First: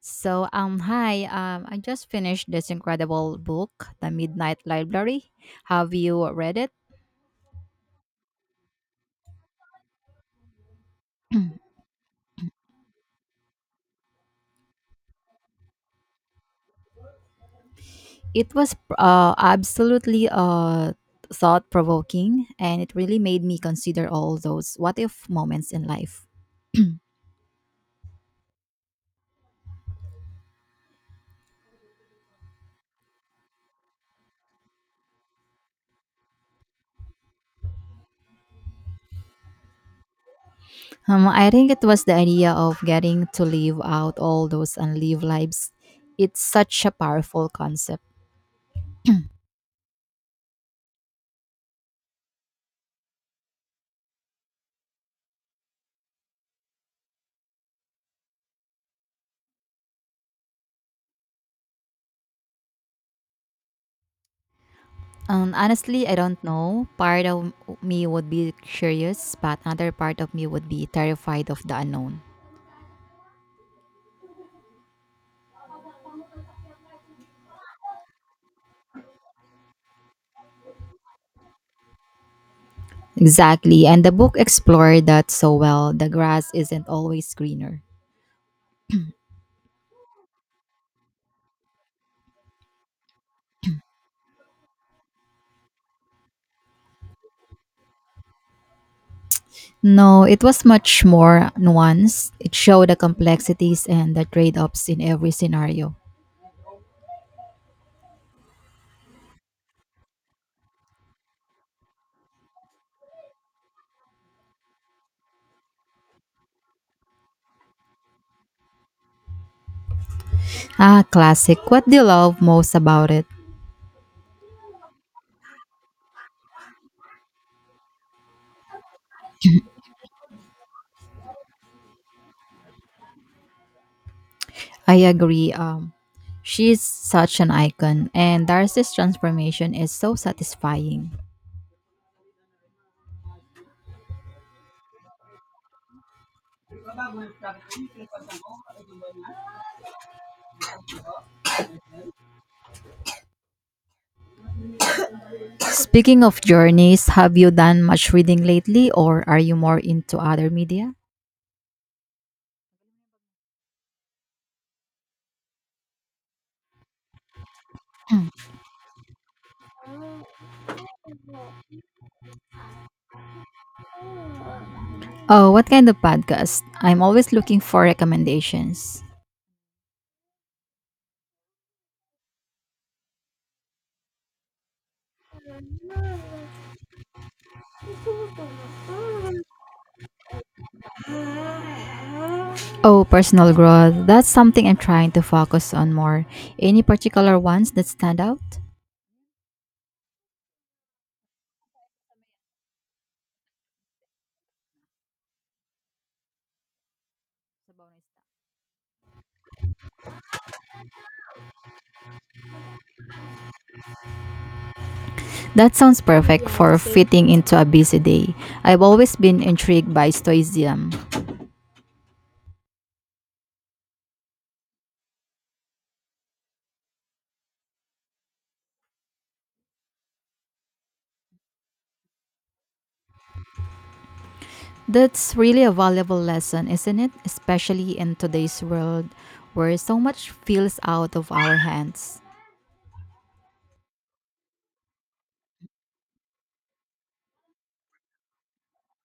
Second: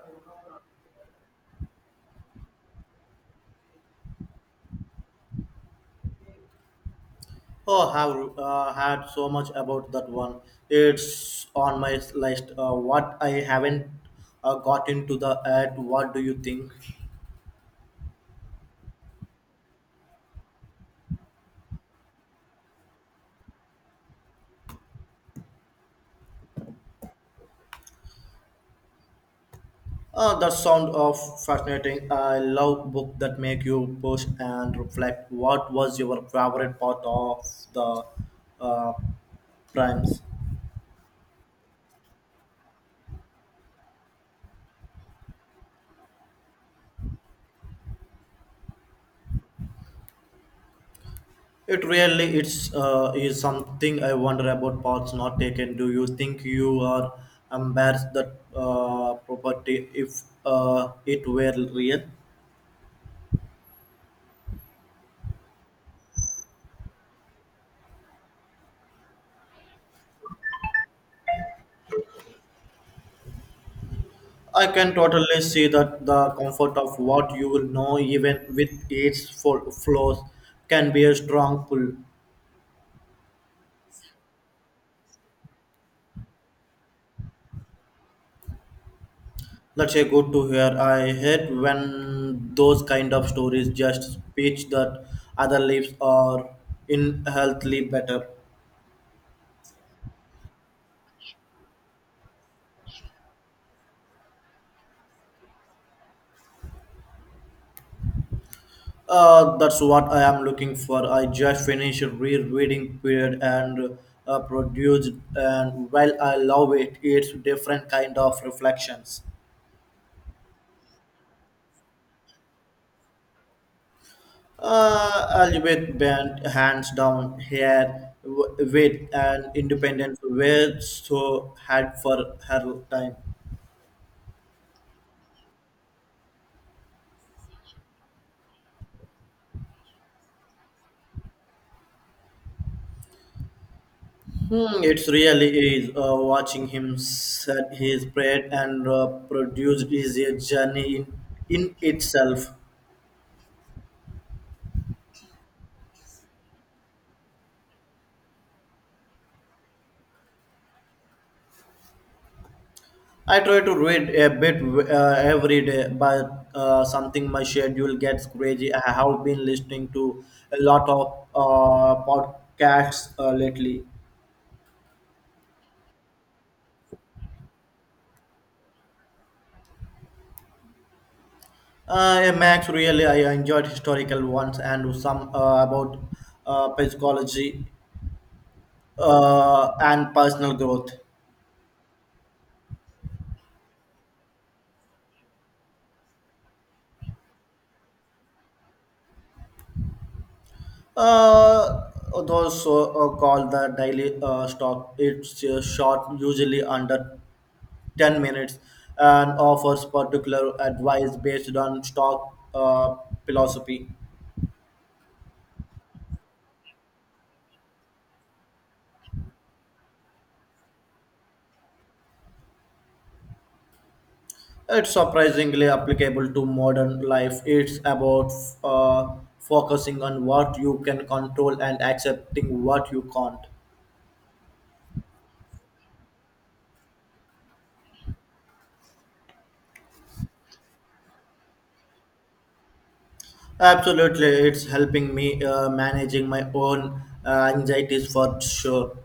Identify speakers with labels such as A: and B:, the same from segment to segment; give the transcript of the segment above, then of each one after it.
A: So, hi. I just finished this incredible book, The Midnight Library. Have you read it?
B: Oh, have had so much about that one. It's on my list. What I haven't got into the ad. What do you think?
A: It was absolutely thought provoking, and it really made me consider all those what if moments in life.
B: That sound of fascinating. I love book that make you push and reflect. What was your favorite part of the uh, primes?
A: I think it was the idea of getting to live out all those unlived lives. It's such a powerful concept.
B: It really it's is something I wonder about parts not taken. Do you think you are embarrassed that property if it were real?
A: Honestly, I don't know. Part of me would be curious, but another part of me would be terrified of the unknown.
B: I can totally see that the comfort of what you will know, even with its flaws, can be a strong pull.
A: Exactly. And the book explored that so well. The grass isn't always greener.
B: That's a good to hear. I hate when those kind of stories just speech that other lives are inherently better.
A: No, it was much more nuanced. It showed the complexities and the trade offs in every scenario.
B: That's what I am looking for. I just finished rereading period and produced, and while I love it, it's different kind of reflections.
A: Ah, classic. What do you love most about it?
B: A little bent, hands down, here with an independence were so had for her time.
A: I agree. She's such an icon, and Darcy's transformation is so satisfying.
B: Hmm, it's really is watching him set his bread and produce is a journey in itself.
A: Speaking of journeys, have you done much reading lately, or are you more into other media?
B: I try to read a bit every day, but something my schedule gets crazy. I have been listening to a lot of podcasts lately.
A: Oh, what kind of podcast? I'm always looking for recommendations.
B: Max, really, I enjoyed historical ones and some about psychology and personal growth.
A: Oh, personal growth. That's something I'm trying to focus on more. Any particular ones that stand out?
B: Uh, those so, called the daily stock. It's short, usually under 10 minutes and offers particular advice based on stock philosophy.
A: That sounds perfect for fitting into a busy day. I've always been intrigued by stoicism.
B: It's surprisingly applicable to modern life. It's about uh, focusing on what you can control and accepting what you can't.
A: That's really a valuable lesson, isn't it? Especially in today's world where so much feels out of our hands.
B: Absolutely, it's helping me managing my own anxieties for sure.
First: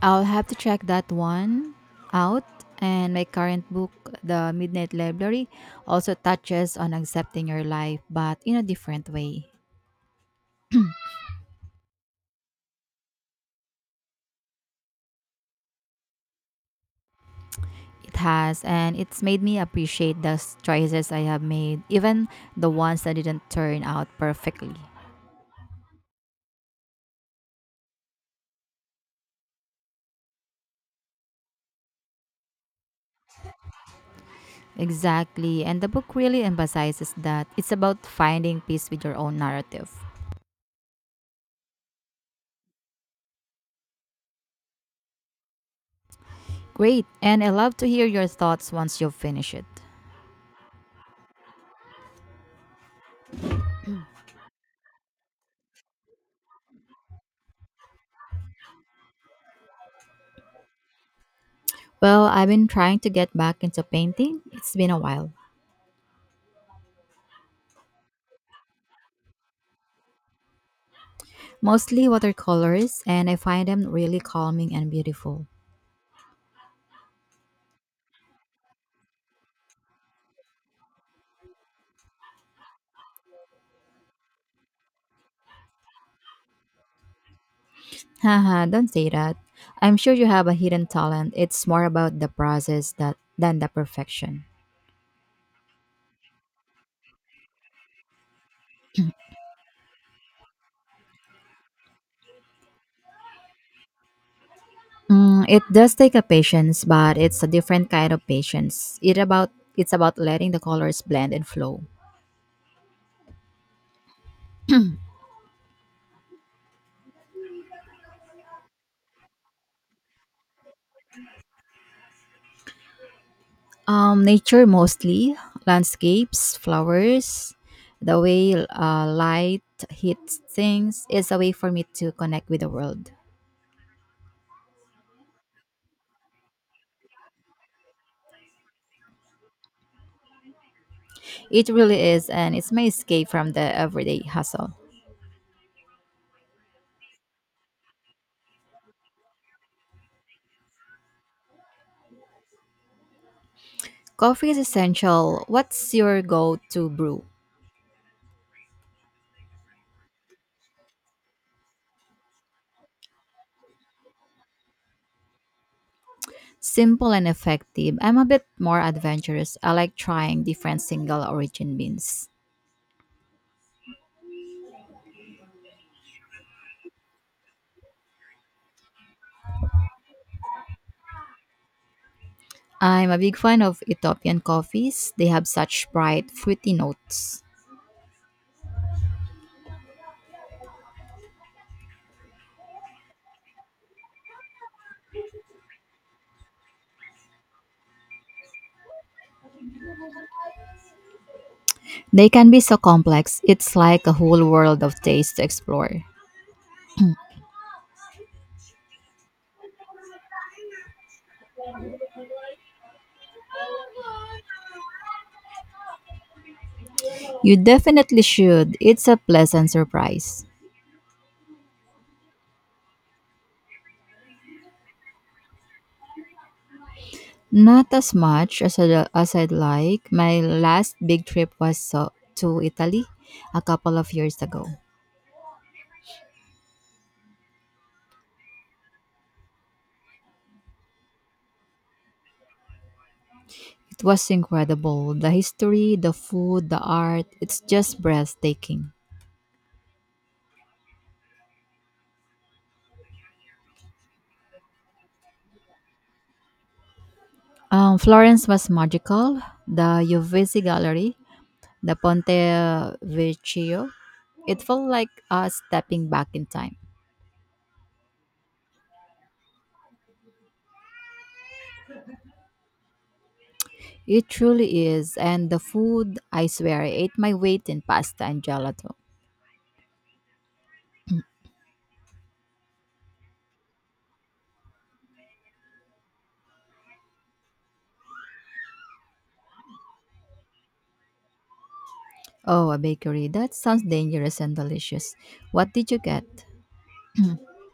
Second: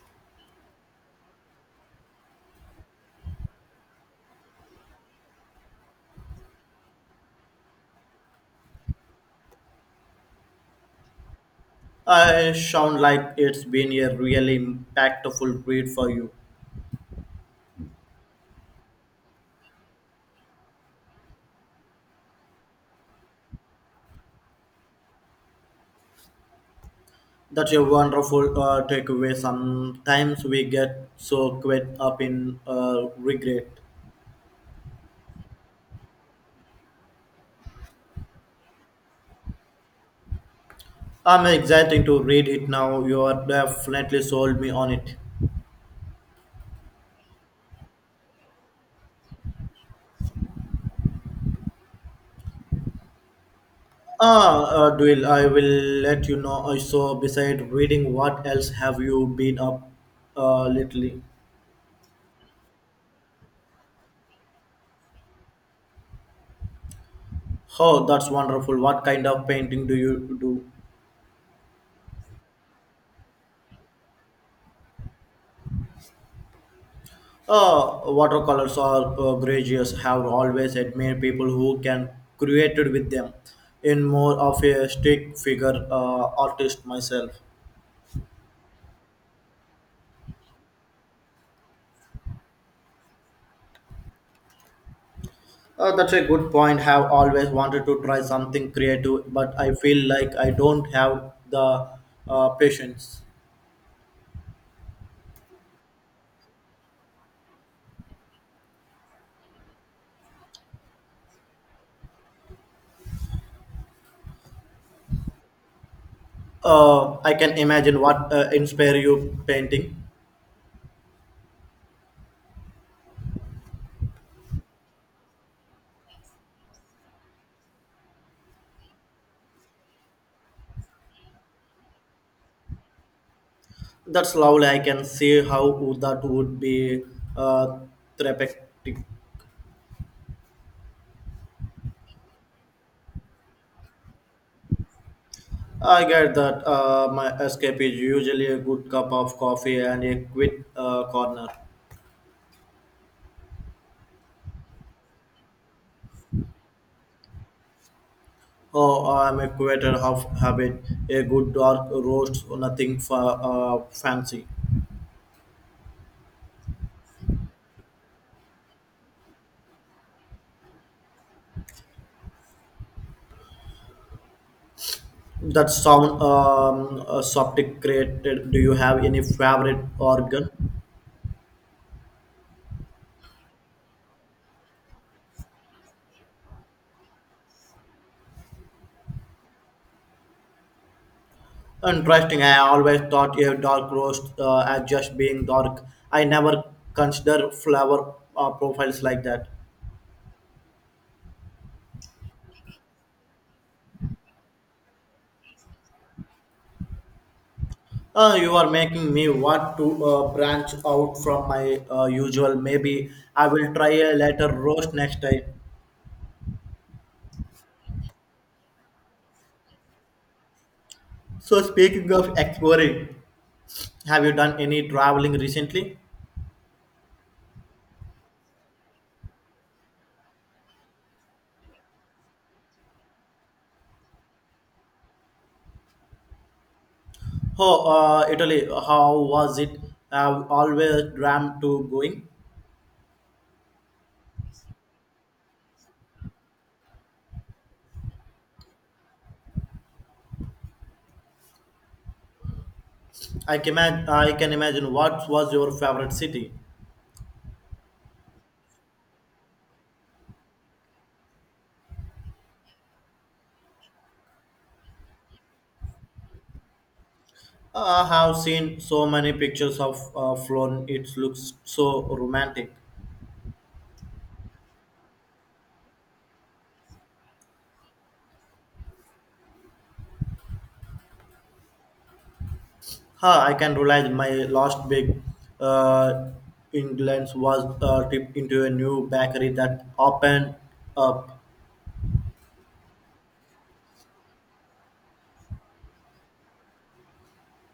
A: I'll have to check that one out. And my current book, The Midnight Library, also touches on accepting your life, but in a different way.
B: I sound like it's been a really impactful read for you.
A: It has, and it's made me appreciate the choices I have made, even the ones that didn't turn out perfectly.
B: That's a wonderful takeaway. Sometimes we get so caught up in regret.
A: Exactly, and the book really emphasizes that it's about finding peace with your own narrative.
B: I'm excited to read it now. You are definitely sold me on it.
A: Great, and I love to hear your thoughts once you've finished it.
B: Dwayne, I will let you know. So, besides reading, what else have you been up lately?
A: Well, I've been trying to get back into painting, it's been a while.
B: Oh, that's wonderful. What kind of painting do you do?
A: Mostly watercolors, and I find them really calming and beautiful.
B: Watercolors or gouaches have always admired people who can create it with them. In more of a stick figure artist myself.
A: Haha, don't say that. I'm sure you have a hidden talent. It's more about the process that than the perfection.
B: That's a good point. Have always wanted to try something creative, but I feel like I don't have the patience.
A: Mm, it does take a patience, but it's a different kind of patience. It's about letting the colors blend and flow.
B: I can imagine what inspire you painting.
A: Nature mostly, landscapes, flowers, the way light hits things is a way for me to connect with the world.
B: That's lovely. I can see how that would be uh, therapeutic.
A: It really is, and it's my escape from the everyday hustle.
B: I get that. My escape is usually a good cup of coffee and a quick corner.
A: Coffee is essential. What's your go to brew?
B: Oh, I'm a creator of habit, a good dark roast, nothing fancy.
A: Simple and effective. I'm a bit more adventurous. I like trying different single origin beans.
B: That sound subject created. Do you have any favorite organ?
A: I'm a big fan of Ethiopian coffees. They have such bright, fruity notes.
B: Interesting. I always thought a dark roast as just being dark. I never consider flavor profiles like that.
A: They can be so complex, it's like a whole world of taste to explore.
B: You are making me want to branch out from my usual. Maybe I will try a later roast next time.
A: You definitely should. It's a pleasant surprise.
B: So, speaking of exploring, have you done any traveling recently?
A: Not as much as I'd like. My last big trip was to Italy a couple of years ago.
B: Oh, Italy, how was it? I've always dreamt to going.
A: It was incredible. The history, the food, the art, it's just breathtaking.
B: I can imagine what was your favorite city.
A: Florence was magical. The Uffizi Gallery, the Ponte Vecchio, it felt like us stepping back in time.
B: I have seen so many pictures of Florence. It looks so romantic.
A: It truly is. And the food, I swear, I ate my weight in pasta and gelato.
B: Huh, I can realize my last big uh, England's was dipped into a new bakery that opened up.
A: Oh, a bakery. That sounds dangerous and delicious. What did you get?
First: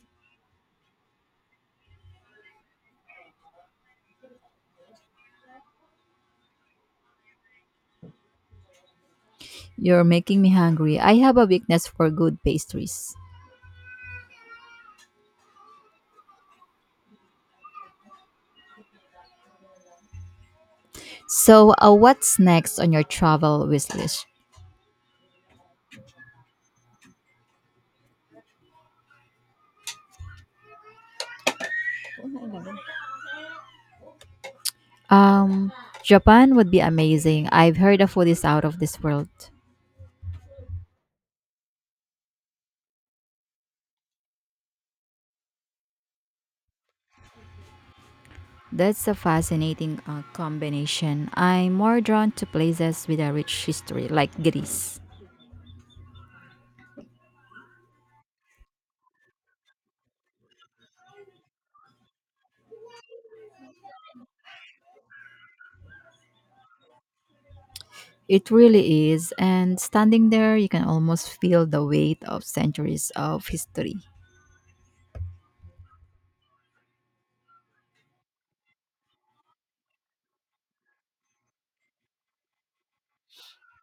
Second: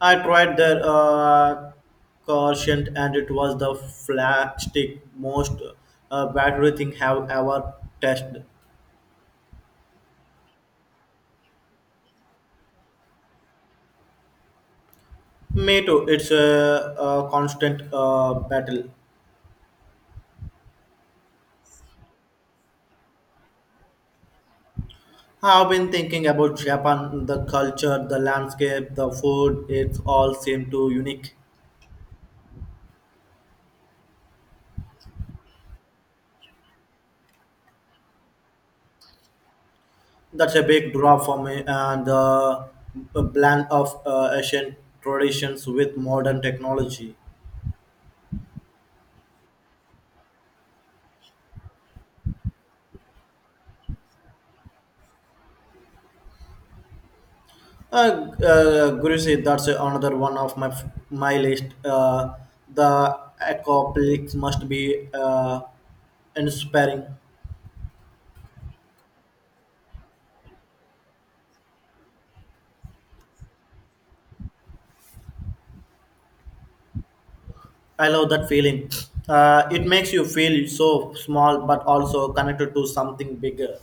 B: I tried their croissant and it was the flagstick most battery thing have ever tested.
A: You're making me hungry. I have a weakness for good pastries.
B: Me too. It's a constant battle.
A: So, what's next on your travel wish list?
B: I've been thinking about Japan, the culture, the landscape, the food. It's all seem too unique.
A: Um, Japan would be amazing. I've heard the food is out of this world.
B: That's a big draw for me, and the blend of ancient traditions with modern technology.
A: That's a fascinating combination. I'm more drawn to places with a rich history, like Greece.
B: Guruji, that's another one of my list. The accomplished must be inspiring.
A: It really is, and standing there, you can almost feel the weight of centuries of history.
B: I love that feeling. It makes you feel so small, but also connected to something bigger.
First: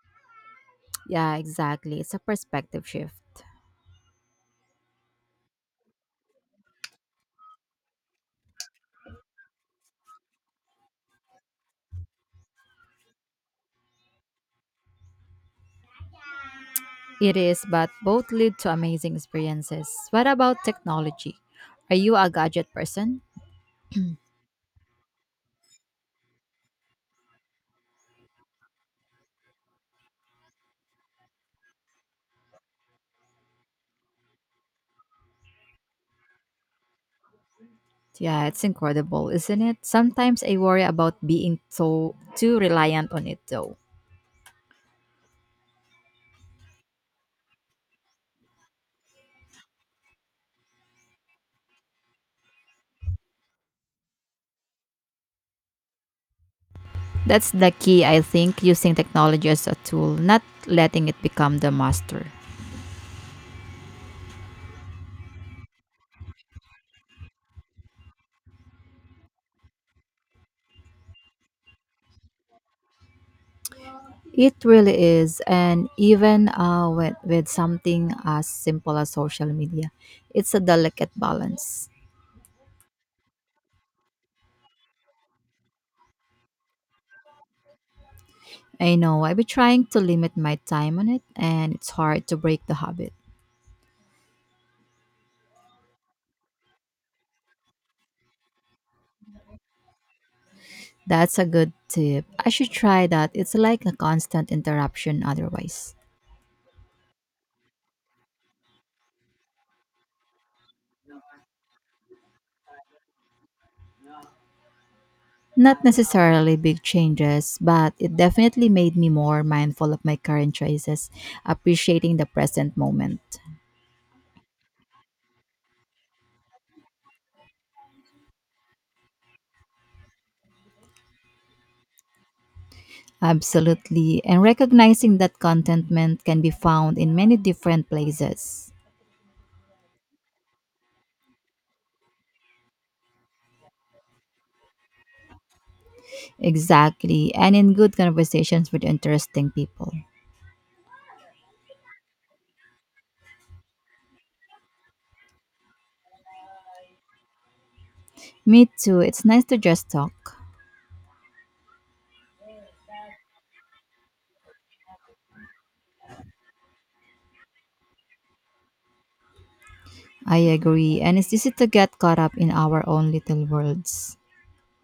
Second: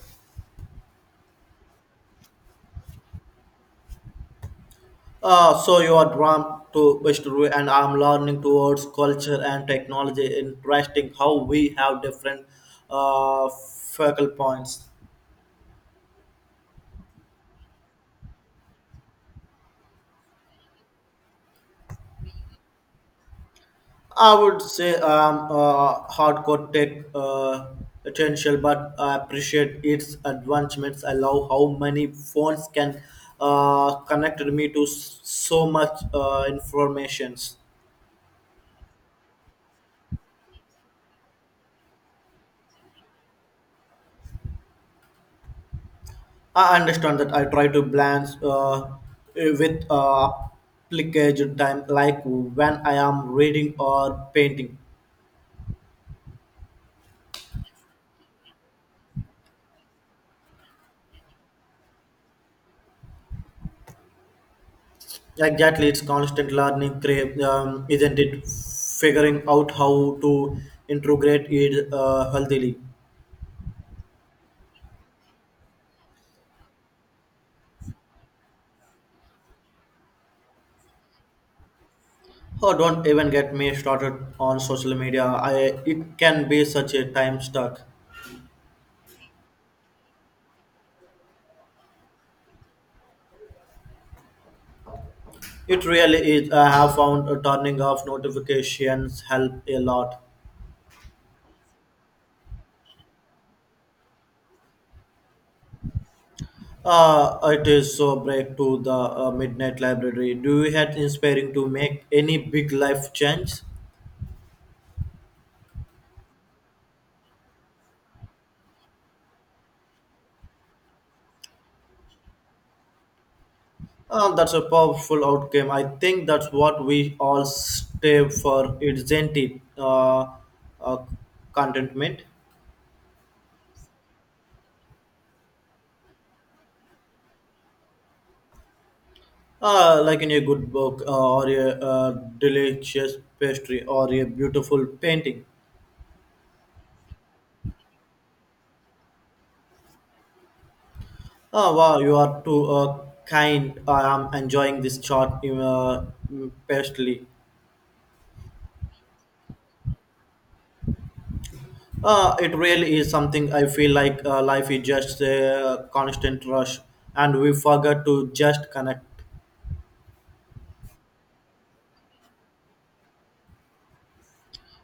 A: Yeah, exactly. It's a perspective shift.
B: So you are drawn to history, and I'm learning towards culture and technology. Interesting how we have different focal points.
A: It is, but both lead to amazing experiences. What about technology? Are you a gadget person?
B: I would say I'm a hardcore tech potential, but I appreciate its advancements. I love how many phones can connect me to so much informations.
A: Yeah, it's incredible, isn't it? Sometimes I worry about being so too reliant on it though.
B: I understand that I try to balance with application time, like when I am reading or painting.
A: That's the key, I think, using technology as a tool, not letting it become the master.
B: Exactly, it's constant learning, crave, isn't it? Figuring out how to integrate it healthily.
A: It really is, and even with something as simple as social media, it's a delicate balance.
B: Oh, don't even get me started on social media. I it can be such a time suck.
A: I know I've been trying to limit my time on it, and it's hard to break the habit.
B: It really is. I have found turning off notifications help a lot.
A: That's a good tip. I should try that. It's like a constant interruption otherwise.
B: It is so break to the midnight library. Do you had inspiring to make any big life change?
A: Not necessarily big changes, but it definitely made me more mindful of my current choices, appreciating the present moment.
B: That's a powerful outcome. I think that's what we all stay for, isn't it? Uh, Contentment,
A: Absolutely. And recognizing that contentment can be found in many different places.
B: like in a good book or a delicious pastry or a beautiful painting.
A: Exactly. And in good conversations with interesting people.
B: Oh wow, you are too kind. I am enjoying this short pastry.
A: Me too. It's nice to just talk.
B: It really is something I feel like life is just a constant rush and we forget to just connect.
A: I agree. And it's easy to get caught up in our own little worlds.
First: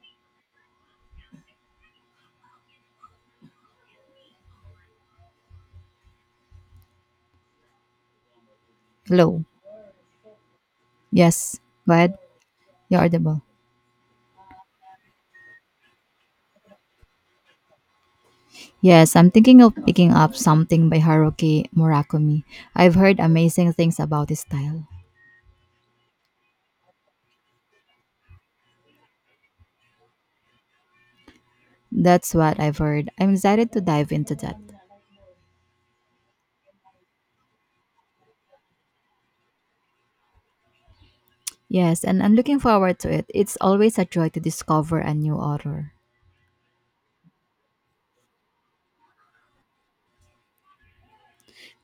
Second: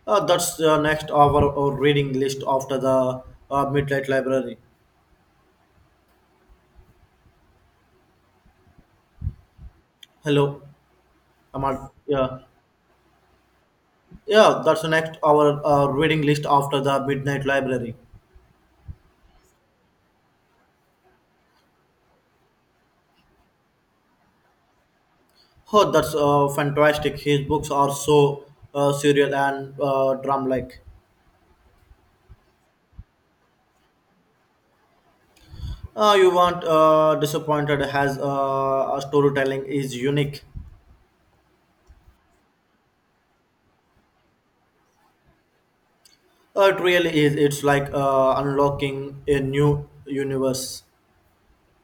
B: That's next hour or reading list after the Midnight Library.
A: Hello.
B: Hello,
A: Yes.
B: I'm on,
A: Go ahead.
B: yeah.
A: You're audible.
B: Yeah, that's the next hour reading list after the Midnight Library.
A: Yes, I'm thinking of picking up something by Haruki Murakami. I've heard amazing things about his style.
B: Oh, that's fantastic. His books are so serial and drum-like.
A: That's what I've heard. I'm excited to dive into that.
B: You weren't disappointed as a storytelling is unique.
A: Yes, and I'm looking forward to it. It's always a joy to discover a new author.
B: It really is. It's like unlocking a new universe.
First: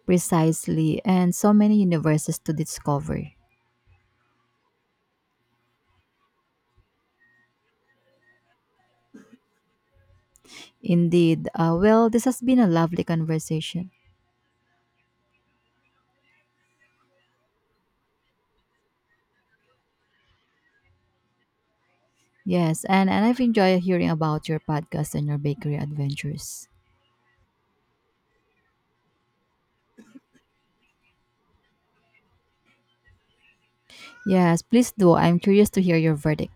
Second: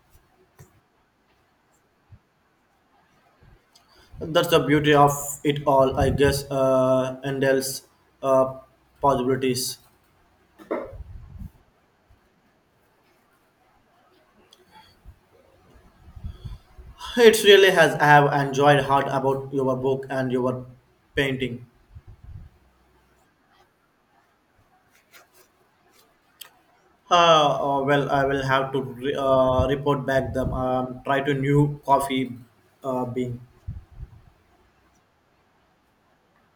A: Precisely, and so many universes to discover.
B: That's the beauty of it all, I guess. Endel's uh, possibilities.
A: Indeed. Well, this has been a lovely conversation.
B: It really has. I have enjoyed hard about your book and your painting.
A: Yes, and I've enjoyed hearing about your podcast and your bakery adventures.
B: Well, I will have to report back them. Try to new coffee bean.
A: Yes, please do. I'm curious to hear your verdict.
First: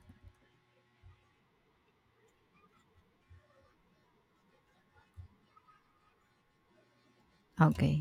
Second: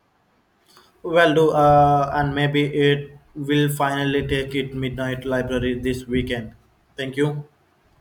B: Well, do and maybe it will finally take it midnight library this weekend. Thank you.
A: Okay.